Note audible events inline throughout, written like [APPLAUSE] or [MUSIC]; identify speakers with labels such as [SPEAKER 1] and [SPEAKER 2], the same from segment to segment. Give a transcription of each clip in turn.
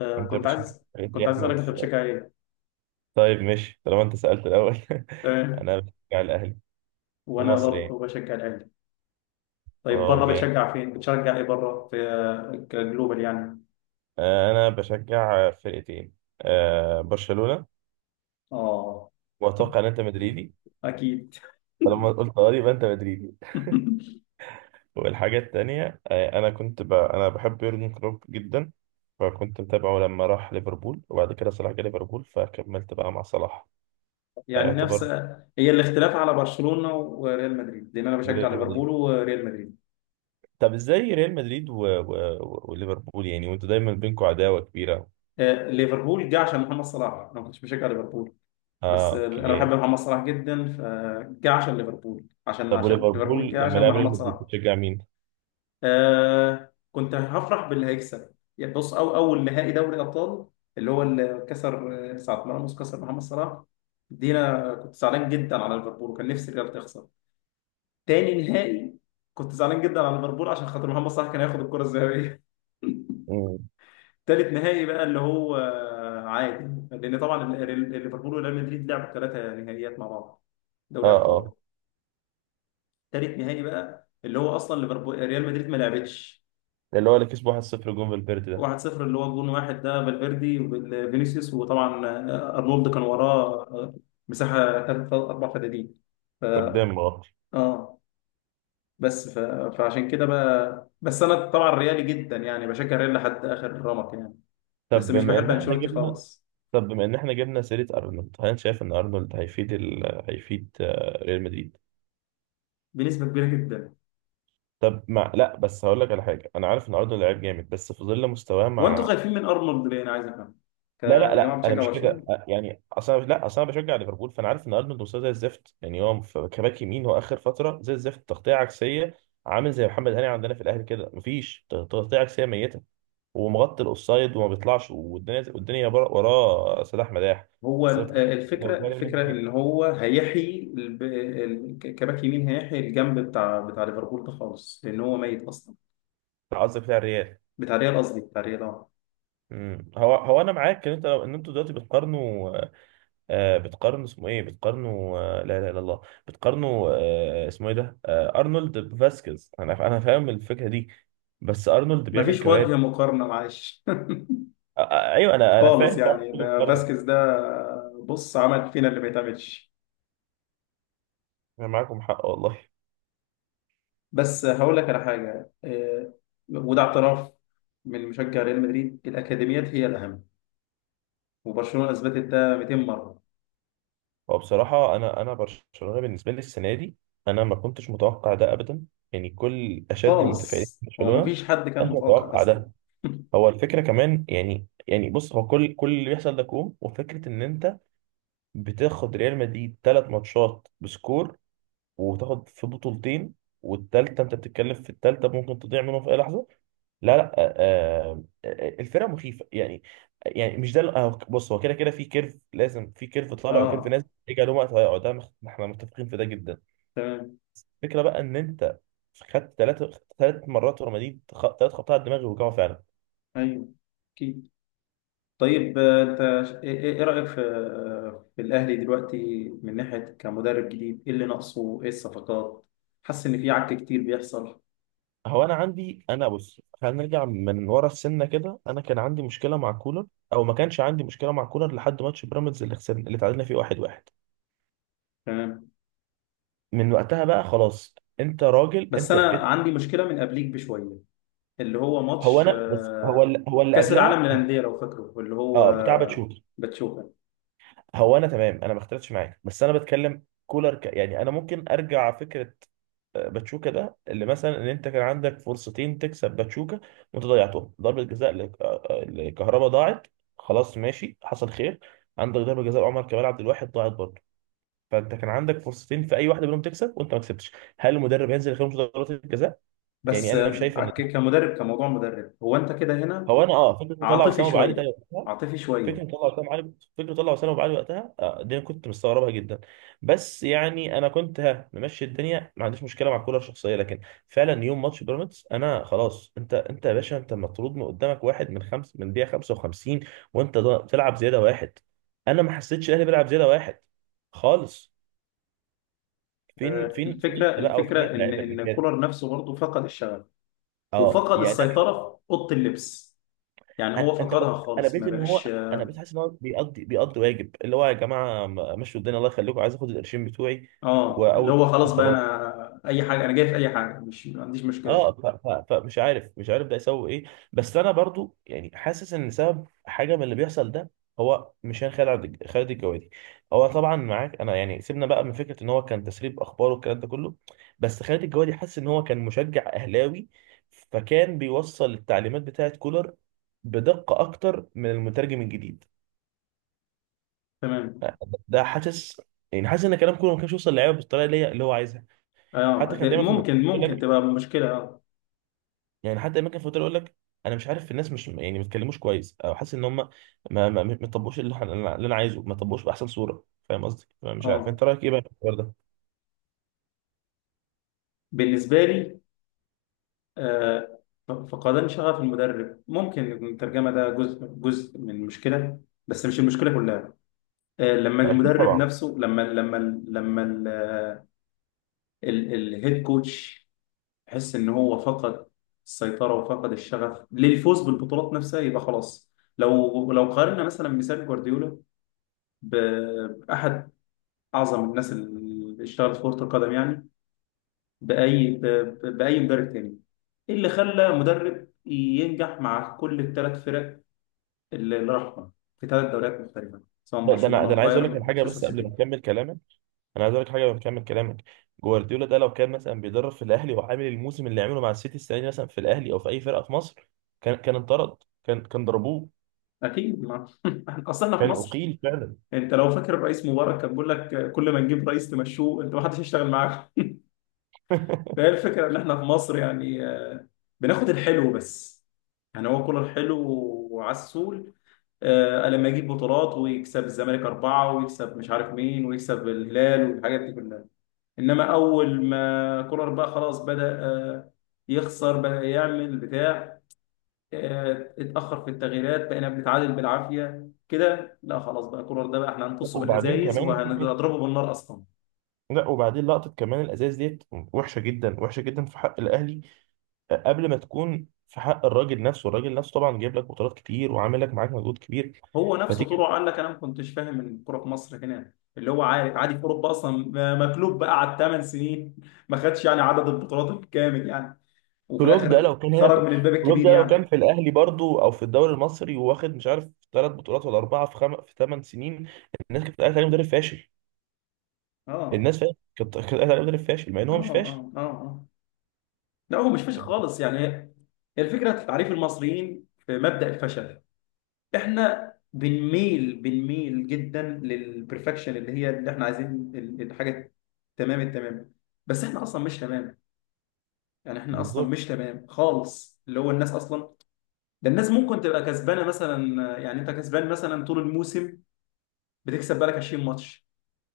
[SPEAKER 1] آه
[SPEAKER 2] انت
[SPEAKER 1] كنت
[SPEAKER 2] بتشجع
[SPEAKER 1] عايز
[SPEAKER 2] فريق
[SPEAKER 1] كنت
[SPEAKER 2] يا
[SPEAKER 1] عايز اسالك،
[SPEAKER 2] احمد؟
[SPEAKER 1] انت بتشجع ايه؟
[SPEAKER 2] طيب ماشي طالما انت سألت الاول. [LAUGHS]
[SPEAKER 1] تمام.
[SPEAKER 2] انا بشجع الاهلي في
[SPEAKER 1] وانا
[SPEAKER 2] مصر يعني.
[SPEAKER 1] برضه بشجع الاهلي. طيب
[SPEAKER 2] اه
[SPEAKER 1] بره
[SPEAKER 2] جامد.
[SPEAKER 1] بتشجع فين؟ بتشجع ايه بره في كجلوبال يعني؟
[SPEAKER 2] انا بشجع فرقتين. برشلونة.
[SPEAKER 1] اه.
[SPEAKER 2] واتوقع ان انت مدريدي،
[SPEAKER 1] [LAUGHS] اكيد.
[SPEAKER 2] فلما قلت اه يبقى انت مدريدي.
[SPEAKER 1] [LAUGHS]
[SPEAKER 2] والحاجة التانية انا كنت انا بحب يورجن كلوب جدا، فكنت متابعه لما راح ليفربول، وبعد كده صلاح جه ليفربول فكملت بقى مع صلاح،
[SPEAKER 1] يعني نفس.
[SPEAKER 2] فيعتبر.
[SPEAKER 1] هي الاختلاف على برشلونة وريال مدريد، لان انا
[SPEAKER 2] من
[SPEAKER 1] بشجع
[SPEAKER 2] ريال مدريد.
[SPEAKER 1] ليفربول وريال مدريد.
[SPEAKER 2] طب ازاي ريال مدريد وليفربول يعني، وانتوا دايما بينكم عداوة كبيرة.
[SPEAKER 1] ليفربول جه عشان محمد صلاح، انا ما كنتش بشجع ليفربول.
[SPEAKER 2] اه
[SPEAKER 1] بس انا بحب
[SPEAKER 2] اوكي.
[SPEAKER 1] محمد صلاح جدا، فجه عشان ليفربول، عشان
[SPEAKER 2] طب
[SPEAKER 1] عشان ليفربول
[SPEAKER 2] وليفربول
[SPEAKER 1] جه
[SPEAKER 2] لما
[SPEAKER 1] عشان
[SPEAKER 2] لعب ريال
[SPEAKER 1] محمد
[SPEAKER 2] مدريد
[SPEAKER 1] صلاح.
[SPEAKER 2] بتشجع مين؟
[SPEAKER 1] كنت هفرح باللي هيكسب، يعني بص، أو أول نهائي دوري أبطال، اللي هو اللي كسر ساعة ما راموس كسر محمد صلاح، دي أنا كنت زعلان جدا على ليفربول وكان نفسي الريال تخسر. تاني نهائي، كنت زعلان جدا على ليفربول عشان خاطر محمد صلاح كان هياخد الكرة الذهبية.
[SPEAKER 2] مم.
[SPEAKER 1] [LAUGHS] تالت نهائي بقى اللي هو عادي، لأن طبعا ليفربول وريال مدريد لعبوا ثلاثة نهائيات مع بعض،
[SPEAKER 2] اه
[SPEAKER 1] دوري أبطال.
[SPEAKER 2] اه،
[SPEAKER 1] تالت نهائي بقى اللي هو أصلا ليفربول ريال مدريد ما لعبتش.
[SPEAKER 2] اللي هو اللي كسبه 1-0 جون فالفيردي ده.
[SPEAKER 1] 1-0 اللي هو جون واحد ده، فالفيردي وفينيسيوس، وطبعا ارنولد كان وراه مساحه ثلاث اربع فدادين. ف
[SPEAKER 2] قدام اه.
[SPEAKER 1] اه. بس فعشان كده بقى، بس انا طبعا ريالي جدا، يعني بشجع ريال لحد اخر رمق يعني. بس
[SPEAKER 2] طب
[SPEAKER 1] مش
[SPEAKER 2] بما
[SPEAKER 1] بحب
[SPEAKER 2] ان احنا
[SPEAKER 1] انشيلوتي
[SPEAKER 2] جبنا،
[SPEAKER 1] خالص.
[SPEAKER 2] طب بما ان احنا جبنا سيرة ارنولد، هل أنت شايف ان ارنولد هيفيد هيفيد ريال مدريد؟
[SPEAKER 1] بنسبه كبيره جدا.
[SPEAKER 2] طب مع لا، بس هقول لك على حاجة، انا عارف ان ارنولد لعيب جامد بس في ظل مستواه
[SPEAKER 1] هو انتوا
[SPEAKER 2] مع.
[SPEAKER 1] خايفين من ارنولد ليه، انا عايز افهم،
[SPEAKER 2] لا لا
[SPEAKER 1] كجماعه
[SPEAKER 2] لا، انا
[SPEAKER 1] بتشجع
[SPEAKER 2] مش كده
[SPEAKER 1] برشلونه.
[SPEAKER 2] يعني، اصلا لا، اصلا انا بشجع ليفربول، فانا عارف ان ارنولد مستواه زي الزفت يعني. هو كباك يمين، هو اخر فتره زي الزفت، تغطيه عكسيه. عامل زي محمد هاني عندنا في الاهلي كده، مفيش تغطيه عكسيه، ميته ومغطي الاوفسايد وما بيطلعش، والدنيا والدنيا وراه سلاح مداح.
[SPEAKER 1] هو
[SPEAKER 2] بس أنا
[SPEAKER 1] ال-
[SPEAKER 2] بتكلم لو
[SPEAKER 1] الفكره
[SPEAKER 2] جاري منه
[SPEAKER 1] الفكره ان هو هيحيي كباك يمين، هيحيي الجنب بتاع ليفربول ده خالص، لان هو ميت اصلا.
[SPEAKER 2] قصدك بتاع الريال.
[SPEAKER 1] بتاع ريال، قصدي بتاع ريال اه.
[SPEAKER 2] أمم. هو هو انا معاك ان انت ان انتوا دلوقتي بتقارنوا. بتقارنه اسمه ايه، بتقارنه لا اله الا الله، بتقارنه اسمه ايه ده، ارنولد بفاسكيز. انا انا فاهم الفكره دي، بس ارنولد بيعمل
[SPEAKER 1] مفيش
[SPEAKER 2] كوارث.
[SPEAKER 1] وجه مقارنة معلش.
[SPEAKER 2] ايوه
[SPEAKER 1] [LAUGHS]
[SPEAKER 2] انا انا
[SPEAKER 1] خالص
[SPEAKER 2] فاهم طبعا
[SPEAKER 1] يعني،
[SPEAKER 2] كل
[SPEAKER 1] ده
[SPEAKER 2] مقارنه.
[SPEAKER 1] فاسكيز ده بص عمل فينا اللي ما يتعملش.
[SPEAKER 2] انا معاكم حق والله.
[SPEAKER 1] بس هقول لك على حاجة، وده اعتراف من مشجع ريال مدريد، الأكاديميات هي الأهم، وبرشلونة أثبتت ده 200 مرة.
[SPEAKER 2] هو بصراحه انا انا برشلونه بالنسبه لي السنه دي، انا ما كنتش متوقع ده ابدا. يعني كل اشد المتفائلين
[SPEAKER 1] خالص،
[SPEAKER 2] في
[SPEAKER 1] هو
[SPEAKER 2] برشلونه
[SPEAKER 1] مفيش حد كان
[SPEAKER 2] كانش
[SPEAKER 1] متوقع
[SPEAKER 2] متوقع
[SPEAKER 1] أصلا.
[SPEAKER 2] ده.
[SPEAKER 1] [LAUGHS]
[SPEAKER 2] هو الفكره كمان يعني، يعني بص، هو كل كل اللي بيحصل ده كوم، وفكره ان انت بتاخد ريال مدريد ثلاث ماتشات بسكور، وتاخد في بطولتين، والتالتة انت بتتكلم في التالتة ممكن تضيع منهم في اي لحظة. لا لا الفرقة مخيفة يعني. يعني مش ده بص، هو كده كده في كيرف، لازم في كيرف طالع وكيرف نازل
[SPEAKER 1] اه،
[SPEAKER 2] يجي عليهم وقت هيقعد ده احنا متفقين في ده جدا.
[SPEAKER 1] تمام.
[SPEAKER 2] الفكرة بقى ان انت خدت ثلاثة، ثلاث مرات ورا مدريد، ثلاث خبطات على الدماغ، وجعوا فعلا.
[SPEAKER 1] ايوه، اكيد. طيب انت إيه رأيك في في الاهلي دلوقتي، من ناحية كمدرب جديد، ايه اللي ناقصه، ايه الصفقات؟ حاسس ان في عك كتير بيحصل.
[SPEAKER 2] هو انا عندي، انا بص خلينا نرجع من ورا السنه كده، انا كان عندي مشكله مع كولر، او ما كانش عندي مشكله مع كولر لحد ماتش بيراميدز اللي خسرنا اللي تعادلنا فيه 1-1.
[SPEAKER 1] تمام.
[SPEAKER 2] من وقتها بقى خلاص، انت راجل
[SPEAKER 1] بس
[SPEAKER 2] انت
[SPEAKER 1] انا
[SPEAKER 2] بت.
[SPEAKER 1] عندي مشكلة من قبليك بشوية، اللي هو
[SPEAKER 2] هو
[SPEAKER 1] ماتش
[SPEAKER 2] انا بص، هو اللي هو اللي
[SPEAKER 1] كأس العالم
[SPEAKER 2] قبلها.
[SPEAKER 1] للأندية لو فاكره، اللي هو
[SPEAKER 2] اه، بتاع باتشوكا.
[SPEAKER 1] باتشوكا.
[SPEAKER 2] هو انا تمام، انا ما اختلفتش معاك بس انا بتكلم كولر يعني، انا ممكن ارجع فكره باتشوكا ده، اللي مثلا ان انت كان عندك فرصتين تكسب باتشوكا وانت ضيعتهم. ضربه جزاء لكهربا ضاعت، خلاص ماشي حصل خير. عندك ضربه جزاء عمر كمال عبد الواحد ضاعت برضه. فانت كان عندك فرصتين في اي واحده منهم تكسب وانت ما كسبتش. هل المدرب هينزل يخرج ضربات الجزاء؟ يعني
[SPEAKER 1] بس
[SPEAKER 2] انا مش شايف ان.
[SPEAKER 1] كمدرب، كموضوع مدرب، هو انت كده هنا.
[SPEAKER 2] هو انا اه فكره مطلع
[SPEAKER 1] عاطفي
[SPEAKER 2] وسام ابو علي ده
[SPEAKER 1] شوية.
[SPEAKER 2] وقتها،
[SPEAKER 1] عاطفي
[SPEAKER 2] فكره
[SPEAKER 1] شوية.
[SPEAKER 2] مطلع وسام ابو علي، فكره مطلع وسام ابو علي وقتها، آه دي أنا كنت مستغربها جدا. بس يعني انا كنت ها ممشي الدنيا، ما عنديش مشكله مع الكوره الشخصيه، لكن فعلا يوم ماتش بيراميدز انا خلاص. انت انت يا باشا، انت مطرود من قدامك واحد من خمس من دقيقه 55، وانت بتلعب زياده واحد. انا ما حسيتش الاهلي بيلعب زياده واحد خالص. فين فين فين
[SPEAKER 1] الفكرة
[SPEAKER 2] انت بقى، وفين
[SPEAKER 1] الفكرة ان
[SPEAKER 2] اللعيبه اللي
[SPEAKER 1] ان
[SPEAKER 2] جت؟
[SPEAKER 1] كولر نفسه برضه فقد الشغف،
[SPEAKER 2] اه
[SPEAKER 1] وفقد
[SPEAKER 2] يعني.
[SPEAKER 1] السيطرة في أوضة اللبس. يعني هو
[SPEAKER 2] انت عارف،
[SPEAKER 1] فقدها
[SPEAKER 2] انا
[SPEAKER 1] خالص،
[SPEAKER 2] بقيت
[SPEAKER 1] ما
[SPEAKER 2] ان هو،
[SPEAKER 1] بقاش.
[SPEAKER 2] انا بقيت حاسس ان هو بيقضي بيقضي واجب، اللي هو يا جماعه مشوا الدنيا الله يخليكم، عايز اخد القرشين بتوعي.
[SPEAKER 1] اه، اللي
[SPEAKER 2] واول
[SPEAKER 1] هو خلاص بقى،
[SPEAKER 2] وخلاص.
[SPEAKER 1] انا اي حاجه، انا جاي في اي حاجه، مش ما عنديش مشكله.
[SPEAKER 2] اه فمش عارف، مش عارف ده يسوي ايه. بس انا برضو يعني حاسس ان سبب حاجه من اللي بيحصل ده هو مش خالد، خالد الجوادي. هو طبعا معاك انا يعني، سيبنا بقى من فكره ان هو كان تسريب اخبار والكلام ده كله، بس خالد الجوادي حاسس ان هو كان مشجع اهلاوي، فكان بيوصل التعليمات بتاعه كولر بدقه اكتر من المترجم الجديد
[SPEAKER 1] تمام.
[SPEAKER 2] ده، حاسس. يعني حاسس ان كلام كله ما كانش يوصل للعيبه بالطريقه اللي هي اللي هو عايزها.
[SPEAKER 1] اه،
[SPEAKER 2] حتى كان
[SPEAKER 1] ده
[SPEAKER 2] دايما في
[SPEAKER 1] ممكن
[SPEAKER 2] المؤتمر يقول
[SPEAKER 1] ممكن
[SPEAKER 2] لك،
[SPEAKER 1] تبقى مشكله اه.
[SPEAKER 2] يعني حتى دايما كان في المؤتمر يقول لك انا مش عارف الناس مش يعني ما بيتكلموش كويس، او حاسس ان هم ما طبقوش اللي اللي انا عايزه، ما طبقوش باحسن صوره، فاهم قصدي؟ فأنا مش عارف
[SPEAKER 1] اه،
[SPEAKER 2] انت رايك ايه بقى في الحوار ده.
[SPEAKER 1] بالنسبه لي، آه فقدان شغف المدرب ممكن يكون الترجمه ده جزء من المشكله، بس مش المشكله كلها. لما
[SPEAKER 2] اكيد
[SPEAKER 1] المدرب
[SPEAKER 2] طبعا.
[SPEAKER 1] نفسه، لما لما الهيد كوتش تحس ان هو فقد السيطره، وفقد الشغف للفوز بالبطولات نفسها، يبقى خلاص. لو قارنا مثلا مثال جوارديولا باحد اعظم الناس اللي اشتغلت في كره القدم، يعني باي ب- باي مدرب تاني. إيه اللي خلى مدرب ينجح مع كل الثلاث فرق اللي راحهم في ثلاث دوريات مختلفه، سواء
[SPEAKER 2] ده انا
[SPEAKER 1] برشلونه
[SPEAKER 2] انا عايز اقول
[SPEAKER 1] وبايرن
[SPEAKER 2] لك على حاجه
[SPEAKER 1] مانشستر
[SPEAKER 2] بس قبل ما
[SPEAKER 1] سيتي.
[SPEAKER 2] اكمل كلامك، انا عايز اقول لك حاجه قبل ما اكمل كلامك. جوارديولا ده لو كان مثلا بيدرب في الاهلي وعامل الموسم اللي عمله مع السيتي السنه دي مثلا في الاهلي او في اي فرقه في مصر، كان انطرد، كان ضربوه.
[SPEAKER 1] اكيد ما. [LAUGHS] اصل احنا في
[SPEAKER 2] كان
[SPEAKER 1] مصر،
[SPEAKER 2] اقيل فعلا
[SPEAKER 1] انت لو فاكر الرئيس مبارك كان بيقول لك كل ما نجيب رئيس تمشوه، انت ما حدش يشتغل معاك. فهي
[SPEAKER 2] [LAUGHS]
[SPEAKER 1] الفكرة إن إحنا في مصر يعني، بناخد الحلو بس. يعني هو كل الحلو وعسول، لما يجيب بطولات ويكسب الزمالك أربعة ويكسب مش عارف مين ويكسب الهلال والحاجات دي كلها. إنما أول ما كولر بقى خلاص بدأ يخسر، بدأ يعمل بتاع، اتأخر في التغييرات، بقينا بنتعادل بالعافية كده، لا خلاص بقى كولر ده بقى إحنا هنقصه
[SPEAKER 2] وبعدين
[SPEAKER 1] بالأزايز
[SPEAKER 2] كمان فكره.
[SPEAKER 1] وهنضربه بالنار أصلا.
[SPEAKER 2] لا وبعدين لقطه كمان الازاز ديت وحشه جدا، وحشه جدا في حق الاهلي قبل ما تكون في حق الراجل نفسه. الراجل نفسه طبعا جايب لك بطولات كتير وعامل لك معاك مجهود كبير.
[SPEAKER 1] هو نفسه
[SPEAKER 2] فتيجي،
[SPEAKER 1] طلع قال لك انا ما كنتش فاهم الكوره في مصر هنا اللي هو، عارف عادي، في اوروبا اصلا مكلوب بقى على 8 سنين. [LAUGHS] ما خدش يعني عدد البطولات الكامل يعني، وفي
[SPEAKER 2] كلوب ده
[SPEAKER 1] الاخر
[SPEAKER 2] لو كان هنا
[SPEAKER 1] خرج
[SPEAKER 2] في،
[SPEAKER 1] من الباب
[SPEAKER 2] كلوب
[SPEAKER 1] الكبير
[SPEAKER 2] ده لو كان
[SPEAKER 1] يعني.
[SPEAKER 2] في الاهلي برضو او في الدوري المصري، وواخد مش عارف ثلاث بطولات ولا اربعه في في ثمان سنين، الناس كانت قاعده عليه مدرب فاشل.
[SPEAKER 1] اه،
[SPEAKER 2] الناس فا- كانت كانت قاعده عليه مدرب فاشل مع ان
[SPEAKER 1] اه،
[SPEAKER 2] هو مش فاشل.
[SPEAKER 1] اه. اه، اه. لا، هو مش فاشل
[SPEAKER 2] ف-
[SPEAKER 1] خالص يعني، هي الفكره في تعريف المصريين في مبدأ الفشل. احنا بنميل، جدا للبرفكشن اللي هي اللي احنا عايزين، الحاجه تمام التمام، بس احنا اصلا مش تمام. يعني احنا اصلا
[SPEAKER 2] بالظبط.
[SPEAKER 1] مش تمام خالص، اللي هو الناس اصلا، ده الناس ممكن تبقى كسبانه مثلا، يعني انت كسبان مثلا طول الموسم، بتكسب بالك 20 ماتش،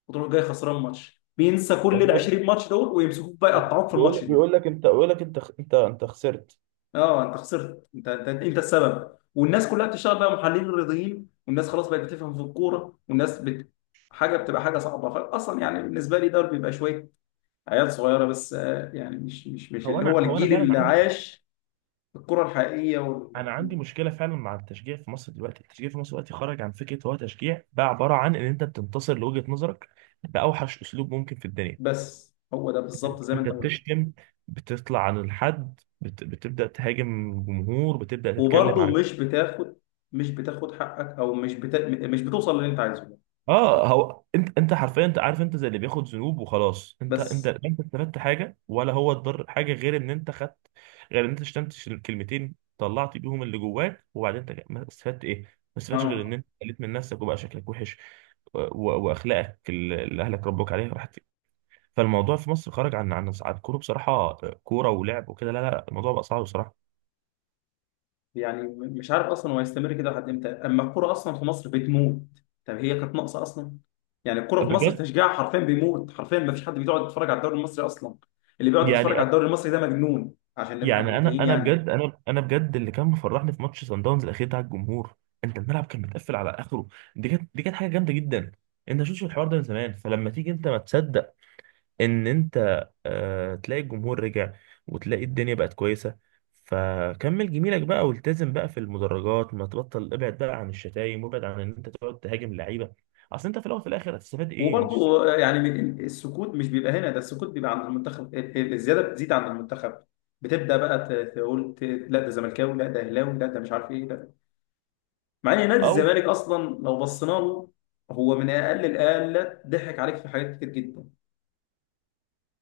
[SPEAKER 1] وتروح جاي خسران ماتش، بينسى كل ال
[SPEAKER 2] الناس
[SPEAKER 1] 20 ماتش دول، ويمسكوك بقى يقطعوك في الماتش
[SPEAKER 2] بيقول،
[SPEAKER 1] ده.
[SPEAKER 2] بيقول لك انت، بيقول لك انت انت انت خسرت.
[SPEAKER 1] اه، انت خسرت، انت السبب، والناس كلها بتشتغل بقى محللين رياضيين، والناس خلاص بقت بتفهم في الكوره، والناس حاجه بتبقى حاجه صعبه، فاصلا يعني بالنسبه لي ده بيبقى شويه عيال صغيره بس، يعني مش مش
[SPEAKER 2] هو
[SPEAKER 1] اللي هو
[SPEAKER 2] انا، هو انا
[SPEAKER 1] الجيل
[SPEAKER 2] فعلا
[SPEAKER 1] اللي
[SPEAKER 2] عندي،
[SPEAKER 1] عاش الكره الحقيقيه.
[SPEAKER 2] انا عندي مشكله فعلا مع التشجيع في مصر دلوقتي. التشجيع في مصر دلوقتي خرج عن فكره هو تشجيع، بقى عباره عن ان انت بتنتصر لوجهه نظرك باوحش اسلوب ممكن في الدنيا.
[SPEAKER 1] بس هو ده بالظبط زي ما
[SPEAKER 2] انت
[SPEAKER 1] انت قلت،
[SPEAKER 2] بتشتم، بتطلع عن الحد، بتبدا تهاجم جمهور، بتبدا تتكلم.
[SPEAKER 1] وبرضه مش بتاخد، مش بتاخد حقك، او مش بتوصل للي انت عايزه،
[SPEAKER 2] اه هو انت انت حرفيا، انت عارف انت زي اللي بياخد ذنوب وخلاص، انت انت
[SPEAKER 1] بس.
[SPEAKER 2] لا انت استفدت حاجه، ولا هو اتضر حاجه، غير ان انت خدت، غير ان انت شتمت كلمتين طلعت بيهم اللي جواك، وبعدين انت ما استفدت ايه؟ ما استفدتش غير ان
[SPEAKER 1] اه
[SPEAKER 2] انت قلت من نفسك وبقى شكلك وحش و- واخلاقك اللي اللي اهلك ربوك عليها راحت. فالموضوع في مصر خرج عن عن عن كوره بصراحه، كوره ولعب وكده، لا لا الموضوع بقى صعب بصراحه.
[SPEAKER 1] يعني مش عارف اصلا هو هيستمر كده لحد امتى، اما الكرة اصلا في مصر بتموت. طب هي كانت ناقصة اصلا. يعني الكرة في مصر
[SPEAKER 2] بجد
[SPEAKER 1] تشجيعها حرفيا بيموت، حرفيا ما فيش حد بيقعد يتفرج على الدوري المصري اصلا. اللي بيقعد
[SPEAKER 2] يعني.
[SPEAKER 1] يتفرج على الدوري المصري ده مجنون، عشان نبقى
[SPEAKER 2] يعني انا
[SPEAKER 1] منتهين
[SPEAKER 2] انا
[SPEAKER 1] يعني.
[SPEAKER 2] بجد، انا انا بجد اللي كان مفرحني في ماتش سان داونز الاخير بتاع الجمهور. انت الملعب كان متقفل على اخره، دي كانت، دي كانت حاجه جامده جدا. انت شفتش الحوار ده من زمان، فلما تيجي انت ما تصدق ان انت آه تلاقي الجمهور رجع، وتلاقي الدنيا بقت كويسه. فكمل جميلك بقى والتزم بقى في المدرجات، ما تبطل، ابعد بقى عن الشتايم، وابعد عن ان انت تقعد تهاجم اللعيبه. اصل انت في الاول وفي الاخر هتستفاد ايه؟ مش
[SPEAKER 1] وبرضو يعني السكوت مش بيبقى هنا، ده السكوت بيبقى عند المنتخب، الزياده بتزيد عند المنتخب، بتبدا بقى تقول لا ده زملكاوي، لا ده اهلاوي، لا ده مش عارف ايه، لا. مع ان نادي
[SPEAKER 2] او
[SPEAKER 1] الزمالك اصلا لو بصينا له، هو من اقل الاقل ضحك عليك في حاجات كتير جدا.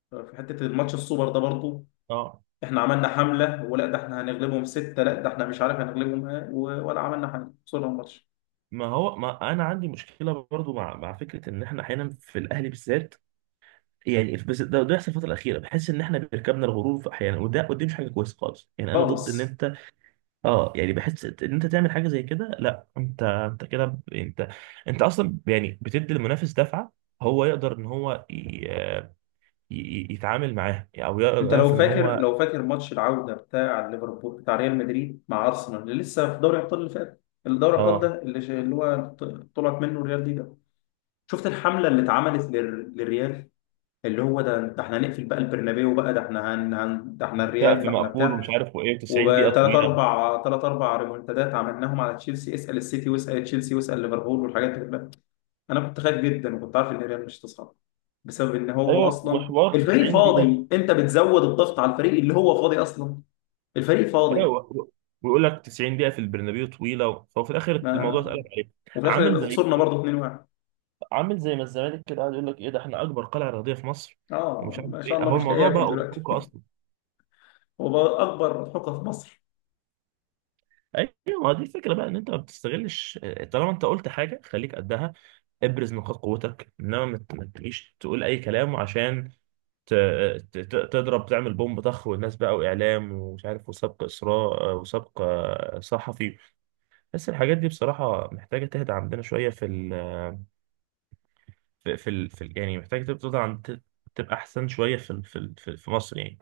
[SPEAKER 1] في حته الماتش السوبر ده برضو،
[SPEAKER 2] اه.
[SPEAKER 1] احنا عملنا حمله، ولا ده احنا هنغلبهم سته، لا ده احنا مش عارف هنغلبهم إيه، ولا عملنا حاجه، خسرنا الماتش.
[SPEAKER 2] ما هو ما انا عندي مشكله برضو مع مع فكره ان احنا احيانا في الاهلي بالذات يعني بس ده يحصل الفترة الأخيرة. بحس إن إحنا بيركبنا الغرور في أحيانا، وده ودي مش حاجة كويسة خالص، يعني أنا ضد إن
[SPEAKER 1] خالص.
[SPEAKER 2] أنت. أه يعني بحس إن أنت تعمل حاجة زي كده، لا أنت أنت كده أنت، أنت أصلا يعني بتدي المنافس دفعة. هو يقدر إن هو يتعامل معاها، أو يقدر
[SPEAKER 1] انت
[SPEAKER 2] يعرف
[SPEAKER 1] لو
[SPEAKER 2] إن
[SPEAKER 1] فاكر،
[SPEAKER 2] هو
[SPEAKER 1] ماتش العوده بتاع ليفربول بتاع ريال مدريد مع ارسنال، اللي لسه في دوري ابطال، اللي فات الدوري الابطال
[SPEAKER 2] أه
[SPEAKER 1] ده، اللي اللي هو طلعت منه الريال دي ده، شفت الحمله اللي اتعملت للريال؟ اللي هو ده احنا هنقفل بقى البرنابيو بقى، ده احنا ده احنا الريال،
[SPEAKER 2] سقف
[SPEAKER 1] ده احنا
[SPEAKER 2] مقفول ومش
[SPEAKER 1] بتاع،
[SPEAKER 2] عارف وإيه، 90 دقيقة
[SPEAKER 1] وثلاث
[SPEAKER 2] طويلة.
[SPEAKER 1] اربع ثلاث اربع ريمونتادات عملناهم على تشيلسي، اسال السيتي، واسال تشيلسي، واسال ليفربول، والحاجات دي كلها. انا كنت خايف جدا، وكنت عارف ان الريال مش هتصعد، بسبب ان هو
[SPEAKER 2] أيوه
[SPEAKER 1] اصلا
[SPEAKER 2] وحوار
[SPEAKER 1] الفريق
[SPEAKER 2] 90 دقيقة.
[SPEAKER 1] فاضي. انت بتزود الضغط على الفريق اللي هو فاضي اصلا، الفريق فاضي.
[SPEAKER 2] أيوه ويقول لك 90 دقيقة في البرنابيو طويلة، فهو في الآخر
[SPEAKER 1] ما،
[SPEAKER 2] الموضوع اتقلب عليك.
[SPEAKER 1] وفي
[SPEAKER 2] عامل
[SPEAKER 1] الاخر
[SPEAKER 2] زي،
[SPEAKER 1] خسرنا برضه 2-1.
[SPEAKER 2] عامل زي ما الزمالك كده قاعد يقول لك ايه ده، احنا اكبر قلعه رياضيه في مصر، ومش
[SPEAKER 1] اه،
[SPEAKER 2] عارف
[SPEAKER 1] ما شاء
[SPEAKER 2] ايه،
[SPEAKER 1] الله،
[SPEAKER 2] اهو
[SPEAKER 1] مش لاقي
[SPEAKER 2] الموضوع بقى
[SPEAKER 1] اكل دلوقتي.
[SPEAKER 2] قدامك اصلا.
[SPEAKER 1] [LAUGHS] هو بقى اكبر حقوق في مصر.
[SPEAKER 2] ايوه، ما دي الفكره بقى ان انت ما بتستغلش. طالما انت قلت حاجه خليك قدها، ابرز نقاط قوتك، انما ما ما تجيش تقول اي كلام عشان ت- تضرب، تعمل بومب طخ، والناس بقى واعلام ومش عارف وسبق اسراء وسبق صحفي. بس الحاجات دي بصراحه محتاجه تهدى عندنا شويه في ال في في ال يعني، محتاجه تبقى تبقى تبقى احسن شويه في في مصر يعني.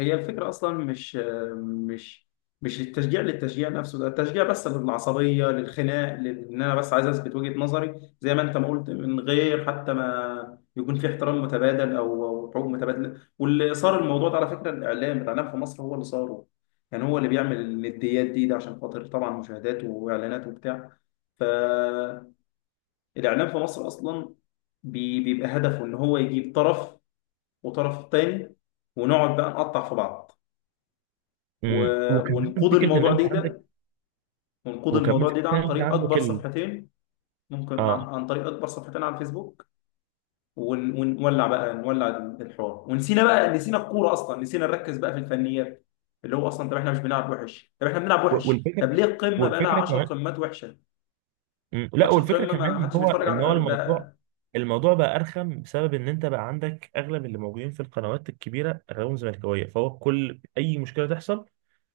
[SPEAKER 1] هي الفكرة أصلا مش، مش التشجيع للتشجيع نفسه، ده التشجيع بس للعصبية، للخناق، إن أنا بس عايز أثبت وجهة نظري زي ما أنت ما قلت، من غير حتى ما يكون في احترام متبادل، أو حقوق متبادلة. واللي صار الموضوع ده على فكرة، الإعلام، في مصر هو اللي صاره. يعني هو اللي بيعمل النديات دي ده، عشان خاطر طبعا مشاهدات وإعلانات وبتاع. فالإعلام في مصر أصلا بيبقى هدفه إن هو يجيب طرف وطرف تاني، ونقعد بقى نقطع في بعض،
[SPEAKER 2] مم. وكمان
[SPEAKER 1] ونقود
[SPEAKER 2] فكره ان
[SPEAKER 1] الموضوع
[SPEAKER 2] انت
[SPEAKER 1] دي
[SPEAKER 2] عندك،
[SPEAKER 1] ده، ونقود
[SPEAKER 2] وكمان
[SPEAKER 1] الموضوع دي
[SPEAKER 2] فكره
[SPEAKER 1] ده
[SPEAKER 2] ان
[SPEAKER 1] عن
[SPEAKER 2] انت
[SPEAKER 1] طريق
[SPEAKER 2] عندك
[SPEAKER 1] اكبر
[SPEAKER 2] ال...
[SPEAKER 1] صفحتين، ممكن
[SPEAKER 2] اه
[SPEAKER 1] عن طريق اكبر صفحتين على الفيسبوك. ونولع بقى، نولع الحوار، ونسينا بقى، نسينا الكوره اصلا، نسينا نركز بقى في الفنيات، اللي هو اصلا، طب احنا مش بنلعب وحش، طب احنا بنلعب وحش،
[SPEAKER 2] والفكره
[SPEAKER 1] طب ليه القمه بقى لها
[SPEAKER 2] والفكره
[SPEAKER 1] 10
[SPEAKER 2] كمان.
[SPEAKER 1] قمات وحشه؟
[SPEAKER 2] مم. لا
[SPEAKER 1] ماتش
[SPEAKER 2] والفكره
[SPEAKER 1] القمه ما
[SPEAKER 2] كمان ان
[SPEAKER 1] حدش
[SPEAKER 2] هو
[SPEAKER 1] بيتفرج
[SPEAKER 2] ان هو
[SPEAKER 1] على ده.
[SPEAKER 2] الموضوع، الموضوع بقى ارخم بسبب ان انت بقى عندك اغلب اللي موجودين في القنوات الكبيره اغلبهم زملكاويه، فهو كل اي مشكله تحصل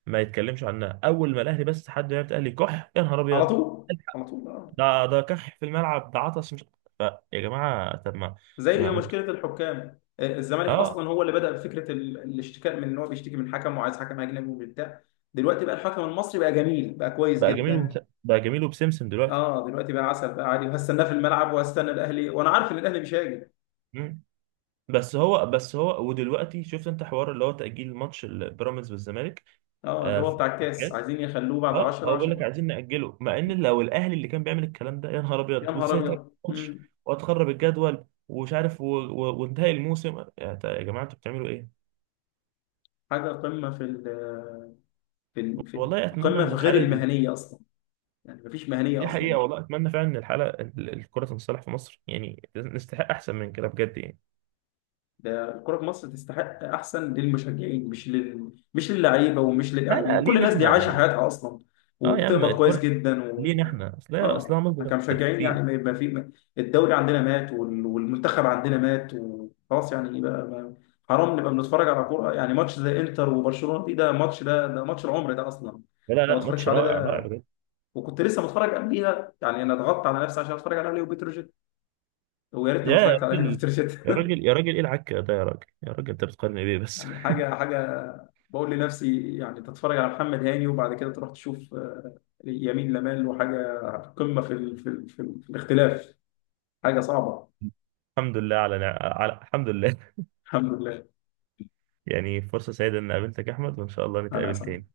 [SPEAKER 2] ما يتكلمش عنها، اول ما الاهلي بس حد يعرف الاهلي كح يا نهار
[SPEAKER 1] على
[SPEAKER 2] ابيض.
[SPEAKER 1] طول، على طول. آه.
[SPEAKER 2] ده ده كح في الملعب، ده عطس مش. ف- يا جماعه طب ما.
[SPEAKER 1] زي
[SPEAKER 2] ما ما انتوا.
[SPEAKER 1] مشكله الحكام، الزمالك
[SPEAKER 2] اه
[SPEAKER 1] اصلا هو اللي بدا بفكره الاشتكاء، من ان هو بيشتكي من حكم وعايز حكم اجنبي وبتاع. دلوقتي بقى الحكم المصري بقى جميل، بقى كويس
[SPEAKER 2] بقى جميل
[SPEAKER 1] جدا.
[SPEAKER 2] بقى جميل وبسمسم دلوقتي.
[SPEAKER 1] اه دلوقتي بقى عسل، بقى عادي، وهستناه في الملعب، وهستنى الاهلي، وانا عارف ان الاهلي مش هاجي.
[SPEAKER 2] بس هو بس هو ودلوقتي شفت انت حوار اللي هو تأجيل ماتش البيراميدز والزمالك،
[SPEAKER 1] اه اللي هو
[SPEAKER 2] في
[SPEAKER 1] بتاع الكاس
[SPEAKER 2] الكاس.
[SPEAKER 1] عايزين يخلوه بعد
[SPEAKER 2] اه
[SPEAKER 1] 10
[SPEAKER 2] هو بيقول لك
[SPEAKER 1] عشان.
[SPEAKER 2] عايزين نأجله، مع ان لو الاهلي اللي كان بيعمل الكلام ده يا نهار
[SPEAKER 1] يا
[SPEAKER 2] ابيض،
[SPEAKER 1] نهار
[SPEAKER 2] وازاي تأجل
[SPEAKER 1] ابيض.
[SPEAKER 2] ماتش،
[SPEAKER 1] مم.
[SPEAKER 2] وهتخرب الجدول، ومش عارف وانتهي الموسم، يا يا جماعه انتوا بتعملوا ايه؟
[SPEAKER 1] حاجه قمه في ال في ال- في
[SPEAKER 2] والله اتمنى
[SPEAKER 1] قمه
[SPEAKER 2] ان
[SPEAKER 1] في غير
[SPEAKER 2] الحاله
[SPEAKER 1] المهنيه اصلا، يعني مفيش مهنيه
[SPEAKER 2] دي حقيقه،
[SPEAKER 1] اصلا.
[SPEAKER 2] والله اتمنى فعلا ان الحاله الكره تنصلح في مصر، يعني نستحق احسن من كده بجد يعني.
[SPEAKER 1] ده الكرة في مصر تستحق أحسن للمشجعين، مش للعيبة ومش
[SPEAKER 2] لا لا
[SPEAKER 1] للإعلاميين. كل
[SPEAKER 2] لينا
[SPEAKER 1] الناس دي
[SPEAKER 2] احنا
[SPEAKER 1] عايشة
[SPEAKER 2] يعني.
[SPEAKER 1] حياتها أصلا،
[SPEAKER 2] اه يا عم
[SPEAKER 1] وبتقبض كويس
[SPEAKER 2] الكره
[SPEAKER 1] جدا.
[SPEAKER 2] لينا احنا اصلها، اصلها
[SPEAKER 1] إحنا
[SPEAKER 2] مصدر
[SPEAKER 1] كمشجعين يعني،
[SPEAKER 2] ترفيه.
[SPEAKER 1] ما يبقى في الدوري عندنا مات، والمنتخب عندنا مات، وخلاص يعني بقى ما... حرام نبقى بنتفرج على كورة، يعني ماتش زي إنتر وبرشلونة دي، ده ماتش ده ماتش العمر ده، أصلا
[SPEAKER 2] لا لا
[SPEAKER 1] لو ما
[SPEAKER 2] لا،
[SPEAKER 1] اتفرجش
[SPEAKER 2] ماتش
[SPEAKER 1] عليه
[SPEAKER 2] رائع رائع
[SPEAKER 1] ده،
[SPEAKER 2] بجد.
[SPEAKER 1] وكنت لسه متفرج قبليها، يعني انا ضغطت على نفسي عشان اتفرج على ليو بتروجيت، ويا ريتني ما
[SPEAKER 2] يا يا
[SPEAKER 1] اتفرجت على ليو
[SPEAKER 2] راجل،
[SPEAKER 1] بتروجيت،
[SPEAKER 2] يا راجل يا راجل ايه العك ده يا راجل يا راجل، انت بتقارن بيه بس.
[SPEAKER 1] يعني حاجه بقول لنفسي يعني تتفرج على محمد هاني، وبعد كده تروح تشوف يمين لمال، وحاجه قمه في الاختلاف، حاجه صعبه.
[SPEAKER 2] [LAUGHS] الحمد لله على الحمد لله.
[SPEAKER 1] الحمد لله.
[SPEAKER 2] [LAUGHS] يعني فرصة سعيدة ان قابلتك يا احمد، وان شاء الله
[SPEAKER 1] انا
[SPEAKER 2] نتقابل
[SPEAKER 1] اسف.
[SPEAKER 2] تاني.